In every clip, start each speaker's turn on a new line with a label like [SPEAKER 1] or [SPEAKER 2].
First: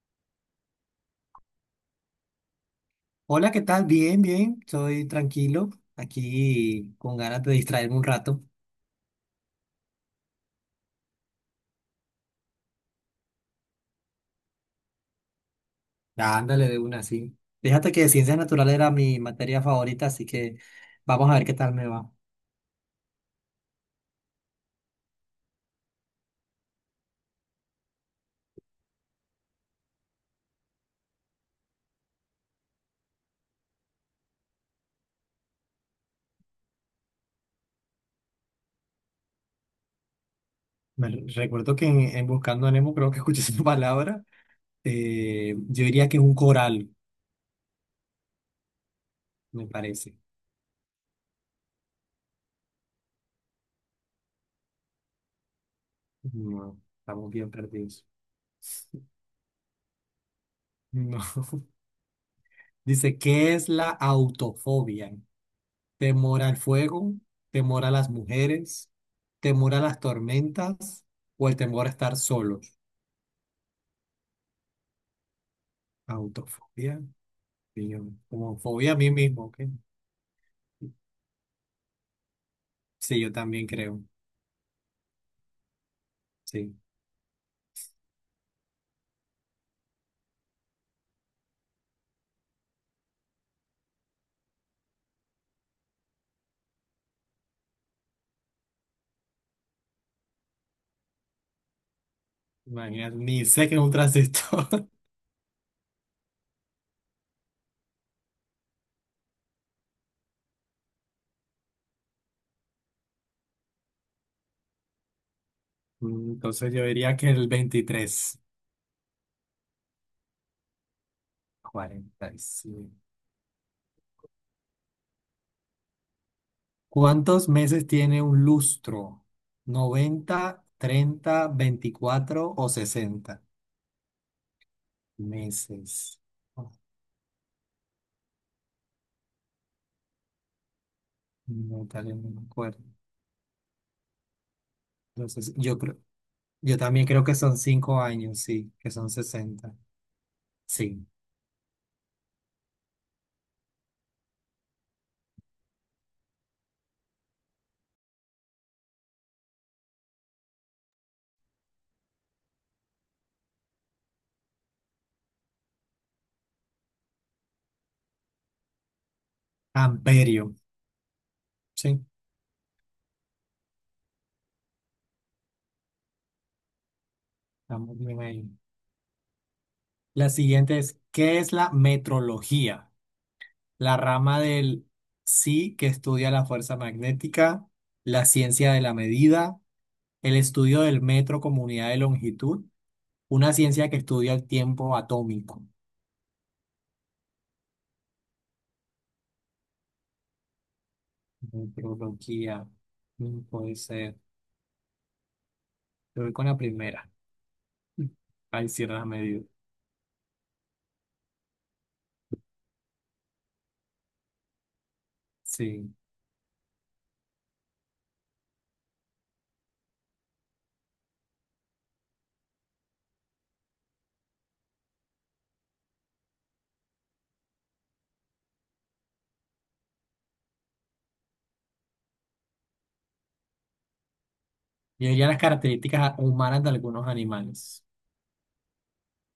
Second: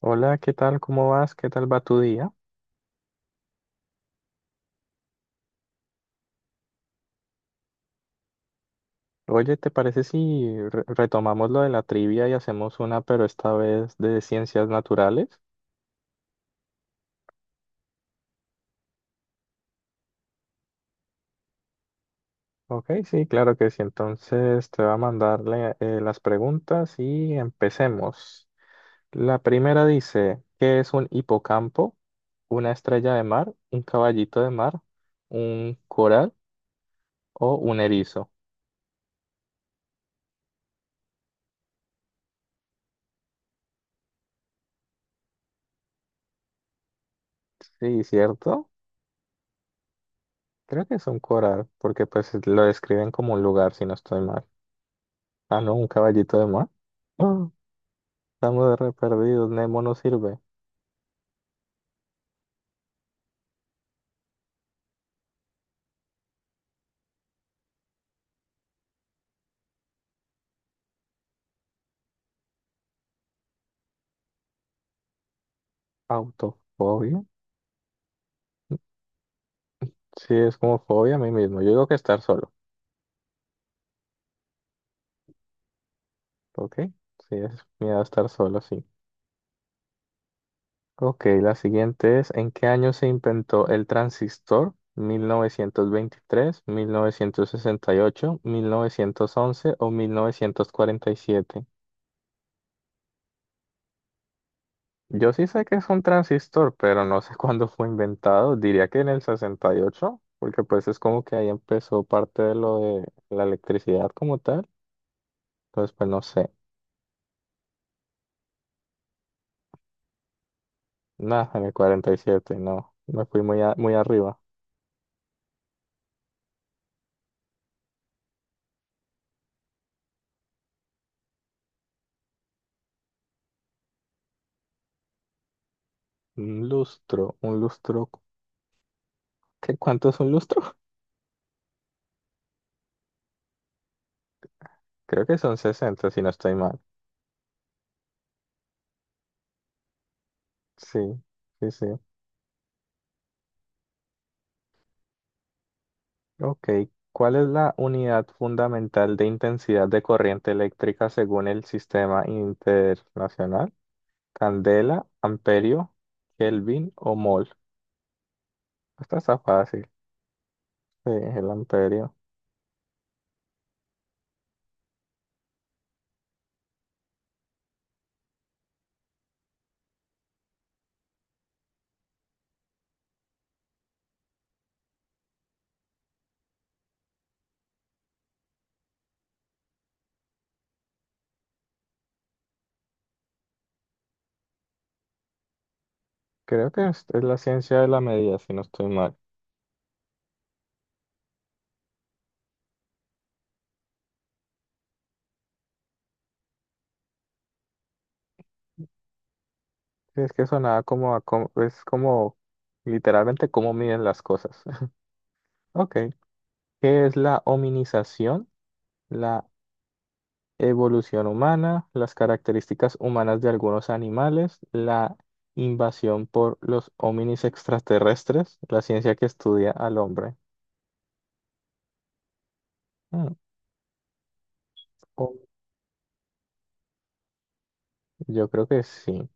[SPEAKER 1] Hola, ¿qué tal? ¿Cómo vas? ¿Qué tal va tu día?
[SPEAKER 2] Hola, ¿qué tal? Bien, bien, estoy tranquilo, aquí con ganas de distraerme un rato.
[SPEAKER 1] Oye, ¿te parece si retomamos lo de la trivia y hacemos una, pero esta vez de ciencias naturales?
[SPEAKER 2] Ándale de una, sí. Fíjate que ciencias naturales era mi materia favorita, así que vamos a ver qué tal me va.
[SPEAKER 1] Ok, sí, claro que sí. Entonces te va a mandarle las preguntas y empecemos. La primera dice, ¿qué es un hipocampo? ¿Una estrella de mar? ¿Un caballito de mar? ¿Un coral o un erizo?
[SPEAKER 2] Me recuerdo que en Buscando a Nemo creo que escuché esa palabra. Yo diría que es un coral,
[SPEAKER 1] Sí, ¿cierto?
[SPEAKER 2] me parece.
[SPEAKER 1] Creo que es un coral, porque pues lo describen como un lugar, si no estoy mal. Ah, no, un caballito de mar.
[SPEAKER 2] No, estamos
[SPEAKER 1] Ah,
[SPEAKER 2] bien perdidos.
[SPEAKER 1] estamos re perdidos. Nemo no sirve.
[SPEAKER 2] No. Dice, ¿qué es la autofobia? Temor al fuego, temor a las mujeres, temor a las tormentas o el temor a estar solos. Autofobia,
[SPEAKER 1] Autofobia.
[SPEAKER 2] sí, como fobia a mí mismo, ¿ok?
[SPEAKER 1] Sí, es como fobia a mí mismo. Yo digo que estar solo.
[SPEAKER 2] Sí, yo también creo,
[SPEAKER 1] ¿Ok?
[SPEAKER 2] sí.
[SPEAKER 1] Sí, es miedo a estar solo, sí. Ok, la siguiente es, ¿en qué año se inventó el transistor? Mil novecientos veintitrés, mil novecientos sesenta y ocho, mil novecientos once o 1947.
[SPEAKER 2] Imagínate, ni sé que es un transistor.
[SPEAKER 1] Yo sí sé que es un transistor, pero no sé cuándo fue inventado. Diría que en el 68, porque pues es como que ahí empezó parte de lo de la electricidad como tal. Entonces, pues no sé.
[SPEAKER 2] Entonces yo diría que el 23,
[SPEAKER 1] Nada, en el 47, no.
[SPEAKER 2] 45.
[SPEAKER 1] Me fui muy, muy arriba.
[SPEAKER 2] ¿Cuántos meses tiene un lustro? ¿90, 30, 24 o 60 meses? Oh,
[SPEAKER 1] Un lustro. ¿Qué, cuánto es un lustro?
[SPEAKER 2] no, tal vez no me acuerdo.
[SPEAKER 1] Creo que
[SPEAKER 2] Entonces,
[SPEAKER 1] son
[SPEAKER 2] yo creo.
[SPEAKER 1] sesenta si no estoy
[SPEAKER 2] Yo
[SPEAKER 1] mal.
[SPEAKER 2] también creo que son 5 años, sí, que son 60.
[SPEAKER 1] Sí,
[SPEAKER 2] Sí.
[SPEAKER 1] sí. Ok. ¿Cuál es la unidad fundamental de intensidad de corriente eléctrica según el sistema internacional? Candela, amperio, Kelvin o mol. Esta está fácil.
[SPEAKER 2] Amperio.
[SPEAKER 1] Sí, es el
[SPEAKER 2] Sí,
[SPEAKER 1] amperio.
[SPEAKER 2] estamos bien ahí. La siguiente es, ¿qué es la metrología? La rama del sí que estudia la fuerza magnética, la ciencia de la medida, el estudio del metro como unidad de longitud, una ciencia que estudia el tiempo atómico.
[SPEAKER 1] Creo que es la ciencia de la medida, si no estoy mal.
[SPEAKER 2] Metrología. Puede ser. Yo voy con la primera. Ahí cierra la medida.
[SPEAKER 1] Sí, es que sonaba como, es como literalmente cómo miden las cosas. Ok.
[SPEAKER 2] Sí.
[SPEAKER 1] ¿Qué es la hominización? La evolución humana, las características humanas de algunos animales, la invasión por los hominis extraterrestres, la ciencia que estudia al hombre. Mm,
[SPEAKER 2] Yo diría
[SPEAKER 1] o-
[SPEAKER 2] las características humanas de algunos animales.
[SPEAKER 1] Yo creo que sí.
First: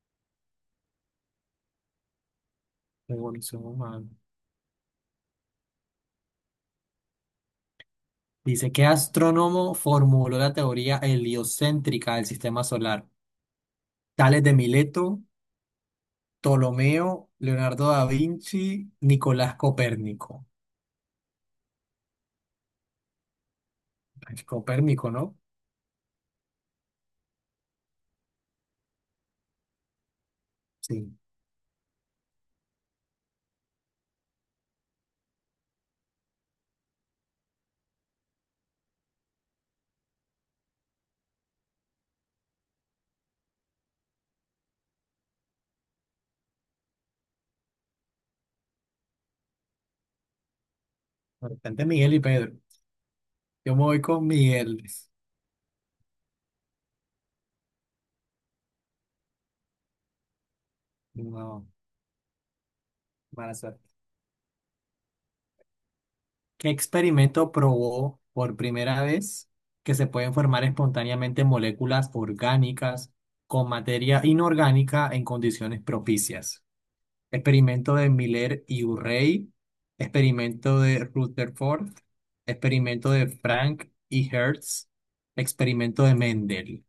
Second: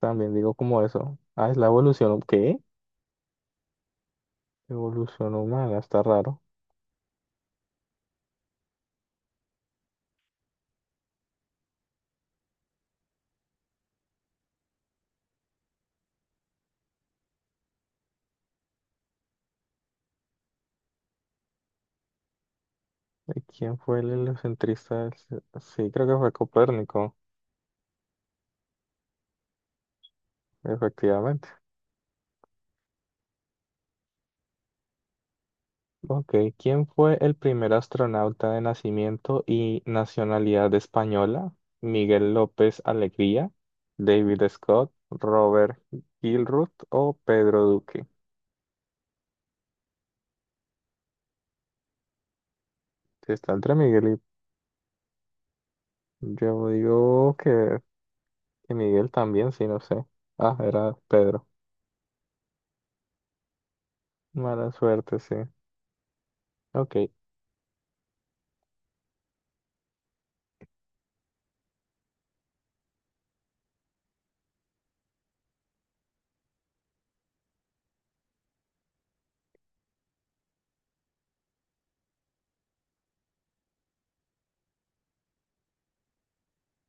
[SPEAKER 1] También digo como eso. Ah, es la evolución. ¿Qué?
[SPEAKER 2] Evolución humana.
[SPEAKER 1] Evolución humana, está raro.
[SPEAKER 2] Dice, ¿qué astrónomo formuló la teoría heliocéntrica del sistema solar? Tales de Mileto, Ptolomeo, Leonardo da Vinci, Nicolás Copérnico.
[SPEAKER 1] ¿Quién fue el
[SPEAKER 2] Ay,
[SPEAKER 1] heliocentrista?
[SPEAKER 2] Copérnico, ¿no?
[SPEAKER 1] Sí, creo que fue Copérnico,
[SPEAKER 2] Sí.
[SPEAKER 1] efectivamente. Ok, ¿quién fue el primer astronauta de nacimiento y nacionalidad española? ¿Miguel López Alegría, David Scott, Robert Gilruth o Pedro Duque?
[SPEAKER 2] Bastante Miguel y Pedro.
[SPEAKER 1] Si está
[SPEAKER 2] Yo
[SPEAKER 1] entre
[SPEAKER 2] me voy
[SPEAKER 1] Miguel
[SPEAKER 2] con Miguel.
[SPEAKER 1] y... Yo digo que Miguel también, sí, no sé. Ah, era Pedro.
[SPEAKER 2] No, mala suerte.
[SPEAKER 1] Mala suerte, sí.
[SPEAKER 2] ¿Qué
[SPEAKER 1] Ok,
[SPEAKER 2] experimento probó por primera vez que se pueden formar espontáneamente moléculas orgánicas con materia inorgánica en condiciones propicias? Experimento de Miller y Urey, experimento de Rutherford, experimento de Frank y Hertz, experimento de Mendel.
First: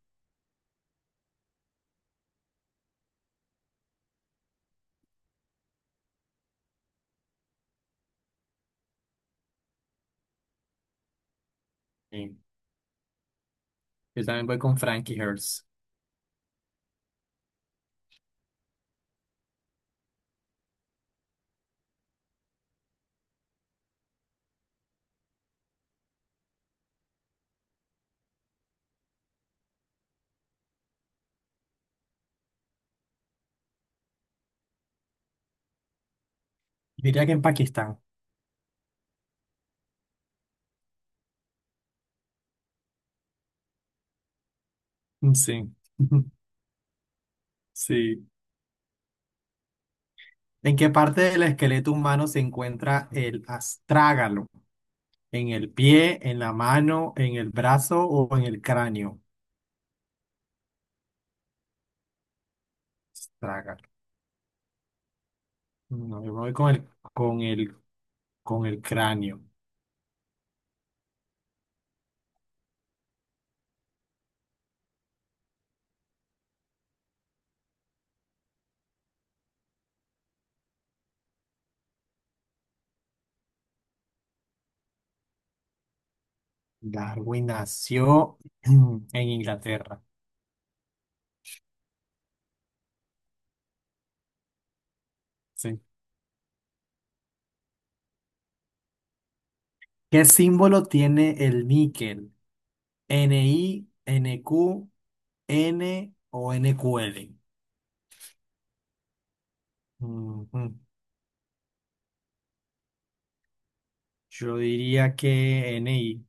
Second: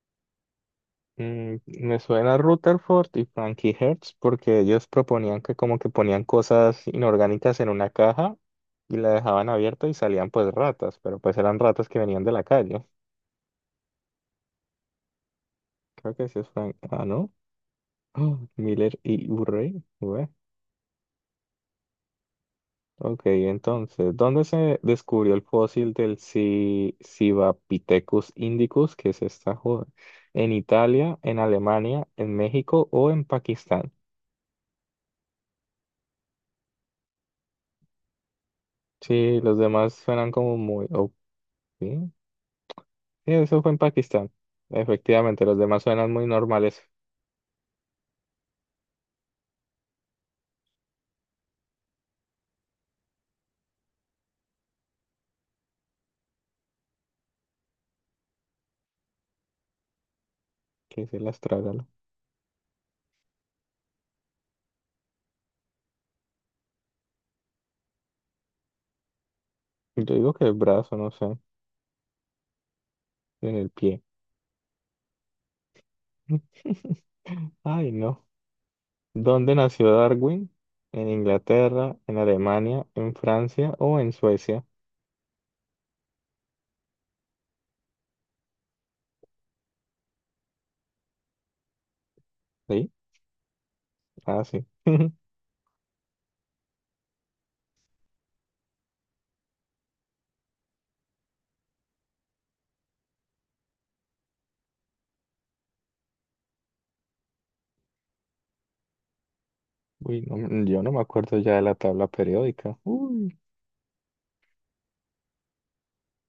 [SPEAKER 1] mm, me suena Rutherford y Frankie Hertz porque ellos proponían que como que ponían cosas inorgánicas en una caja y la dejaban abierta y salían pues ratas, pero pues eran ratas que venían de
[SPEAKER 2] Sí.
[SPEAKER 1] la calle.
[SPEAKER 2] Yo también voy con Frank y Hertz.
[SPEAKER 1] Creo que sí es Frank. Ah, ¿no? Miller y Urey. Ué. Ok, entonces, ¿dónde se descubrió el fósil del Civapithecus indicus, que es esta joda? ¿En Italia, en Alemania, en México o en Pakistán?
[SPEAKER 2] Diría que en Pakistán.
[SPEAKER 1] Sí, los demás suenan como muy, o sí, sí, eso fue en Pakistán. Efectivamente, los
[SPEAKER 2] Sí.
[SPEAKER 1] demás suenan muy normales.
[SPEAKER 2] Sí. ¿En qué parte del esqueleto humano se encuentra el astrágalo? ¿En el pie, en la mano, en el brazo o en el cráneo?
[SPEAKER 1] Que se las trágalo.
[SPEAKER 2] Traga. No, yo me voy con el, con el cráneo.
[SPEAKER 1] Yo digo que el brazo, no sé, en el pie. Ay, no. ¿Dónde nació Darwin? ¿En Inglaterra, en Alemania, en Francia o en Suecia?
[SPEAKER 2] Darwin nació en Inglaterra.
[SPEAKER 1] Sí, ah, sí.
[SPEAKER 2] Sí. ¿Qué símbolo tiene el níquel? ¿NI, NQ, N o NQL?
[SPEAKER 1] Uy,
[SPEAKER 2] Ujú.
[SPEAKER 1] yo no me acuerdo ya de la tabla periódica. Uy,
[SPEAKER 2] Yo diría que NI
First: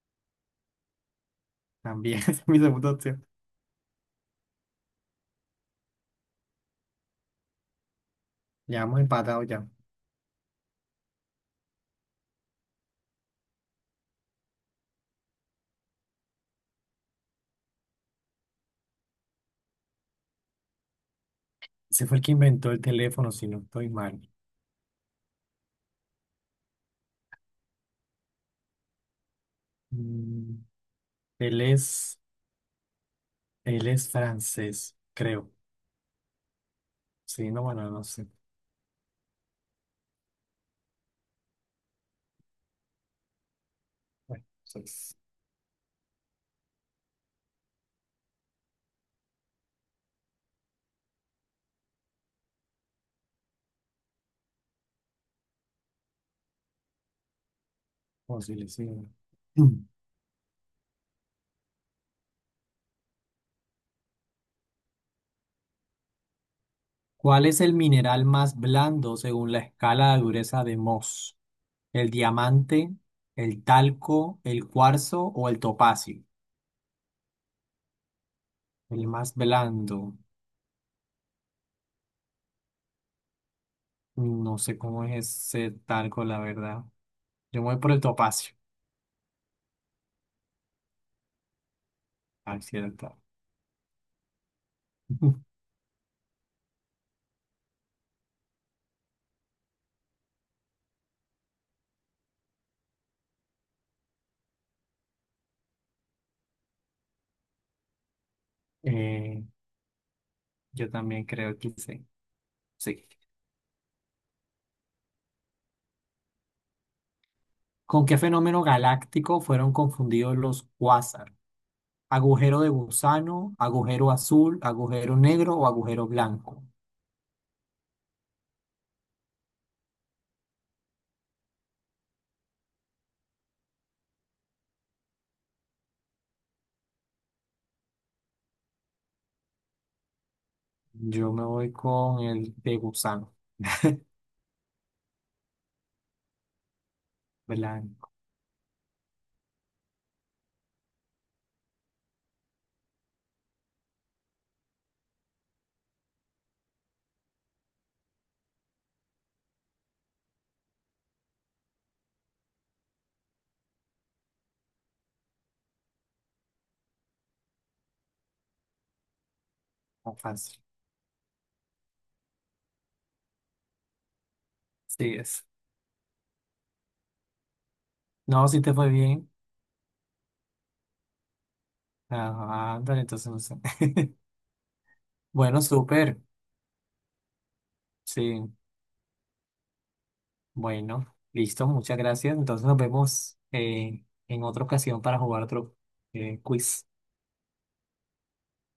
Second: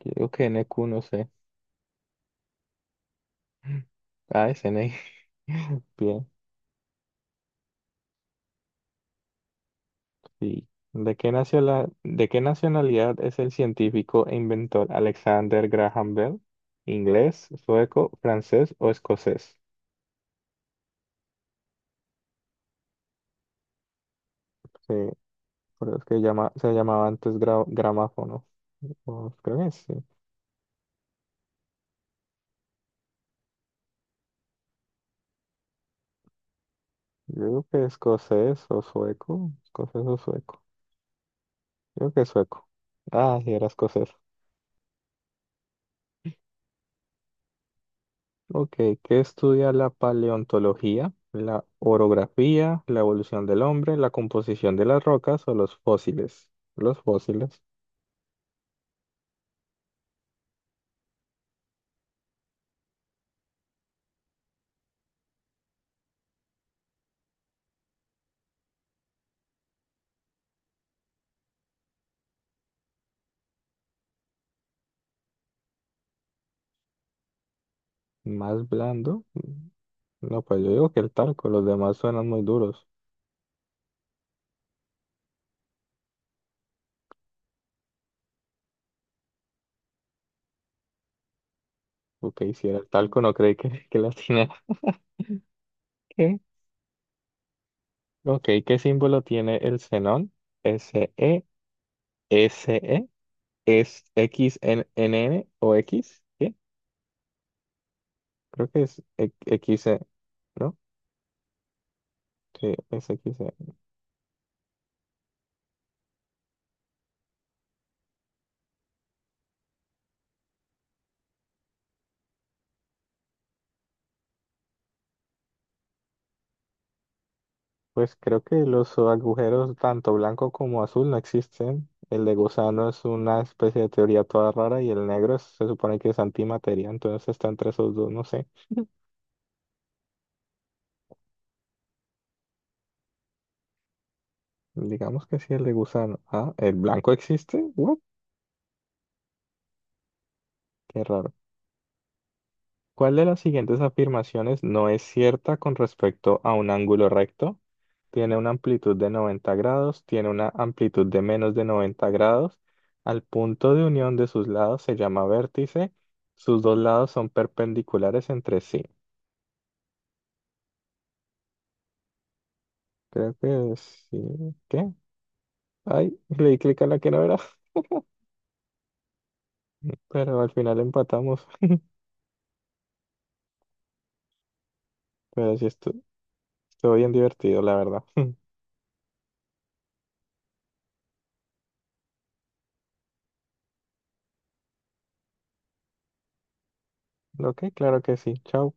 [SPEAKER 1] yo digo que N NQ, no sé.
[SPEAKER 2] también es mi segunda opción.
[SPEAKER 1] Ah, es NI. Bien.
[SPEAKER 2] Ya hemos empatado ya.
[SPEAKER 1] Sí. ¿De qué de qué nacionalidad es el científico e inventor Alexander Graham Bell? ¿Inglés, sueco, francés o escocés?
[SPEAKER 2] Ese fue el que inventó el teléfono, si no estoy mal.
[SPEAKER 1] Sí, pero es que llama, se llamaba antes gramáfono. O creo que sí.
[SPEAKER 2] Mm. Él es, él es francés, creo.
[SPEAKER 1] Yo
[SPEAKER 2] Sí, no,
[SPEAKER 1] creo que
[SPEAKER 2] bueno, no sé.
[SPEAKER 1] escocés o sueco. Escocés o sueco. Yo creo que sueco. Ah, sí, era escocés.
[SPEAKER 2] Bueno, eso es
[SPEAKER 1] Ok, ¿qué estudia la paleontología? ¿La orografía, la evolución del hombre, la composición de las rocas o los fósiles? Los fósiles.
[SPEAKER 2] posible, sí. Mm. ¿Cuál es el mineral más blando según la escala de dureza de Mohs? ¿El diamante, el talco, el cuarzo o el topacio?
[SPEAKER 1] Más
[SPEAKER 2] El
[SPEAKER 1] blando.
[SPEAKER 2] más blando.
[SPEAKER 1] No, pues yo digo que el talco, los demás suenan muy duros.
[SPEAKER 2] No sé cómo es ese talco, la verdad. Yo me voy por el topacio.
[SPEAKER 1] Ok,
[SPEAKER 2] Ah,
[SPEAKER 1] si era
[SPEAKER 2] sí,
[SPEAKER 1] el talco, no creí que, que la tiene. ¿Qué? Ok, ¿qué símbolo tiene el xenón? S-E, S-E, es X-N-N o X? ¿Qué? Creo que es
[SPEAKER 2] Eh,
[SPEAKER 1] X-E, ¿no?
[SPEAKER 2] yo también creo que sí.
[SPEAKER 1] Sí,
[SPEAKER 2] Sí.
[SPEAKER 1] es X-E.
[SPEAKER 2] ¿Con qué fenómeno galáctico fueron confundidos los cuásar? ¿Agujero de gusano, agujero azul, agujero negro o agujero blanco?
[SPEAKER 1] Pues creo que los agujeros, tanto blanco como azul, no existen. El de gusano es una especie de teoría toda rara y el negro se supone que es antimateria, entonces está entre esos dos, no sé.
[SPEAKER 2] Yo me voy con el de gusano,
[SPEAKER 1] Digamos que sí, el de gusano. Ah, ¿el blanco existe? What?
[SPEAKER 2] blanco,
[SPEAKER 1] Qué raro. ¿Cuál de las siguientes afirmaciones no es cierta con respecto a un ángulo recto? Tiene una amplitud de 90 grados, tiene una amplitud de menos de 90 grados. Al punto de unión de sus lados se llama vértice. Sus dos lados son perpendiculares entre sí.
[SPEAKER 2] fácil.
[SPEAKER 1] Creo que sí. ¿Qué?
[SPEAKER 2] Sí es.
[SPEAKER 1] Ay, le di clic a la que no era,
[SPEAKER 2] No, si te fue bien.
[SPEAKER 1] pero al final empatamos.
[SPEAKER 2] Ajá, ándale, entonces no sé.
[SPEAKER 1] Pero
[SPEAKER 2] Bueno,
[SPEAKER 1] sí,
[SPEAKER 2] súper.
[SPEAKER 1] estuvo bien divertido, la verdad.
[SPEAKER 2] Sí, bueno, listo, muchas gracias. Entonces nos vemos en otra ocasión para jugar otro quiz.
[SPEAKER 1] Ok, claro que sí. Chao.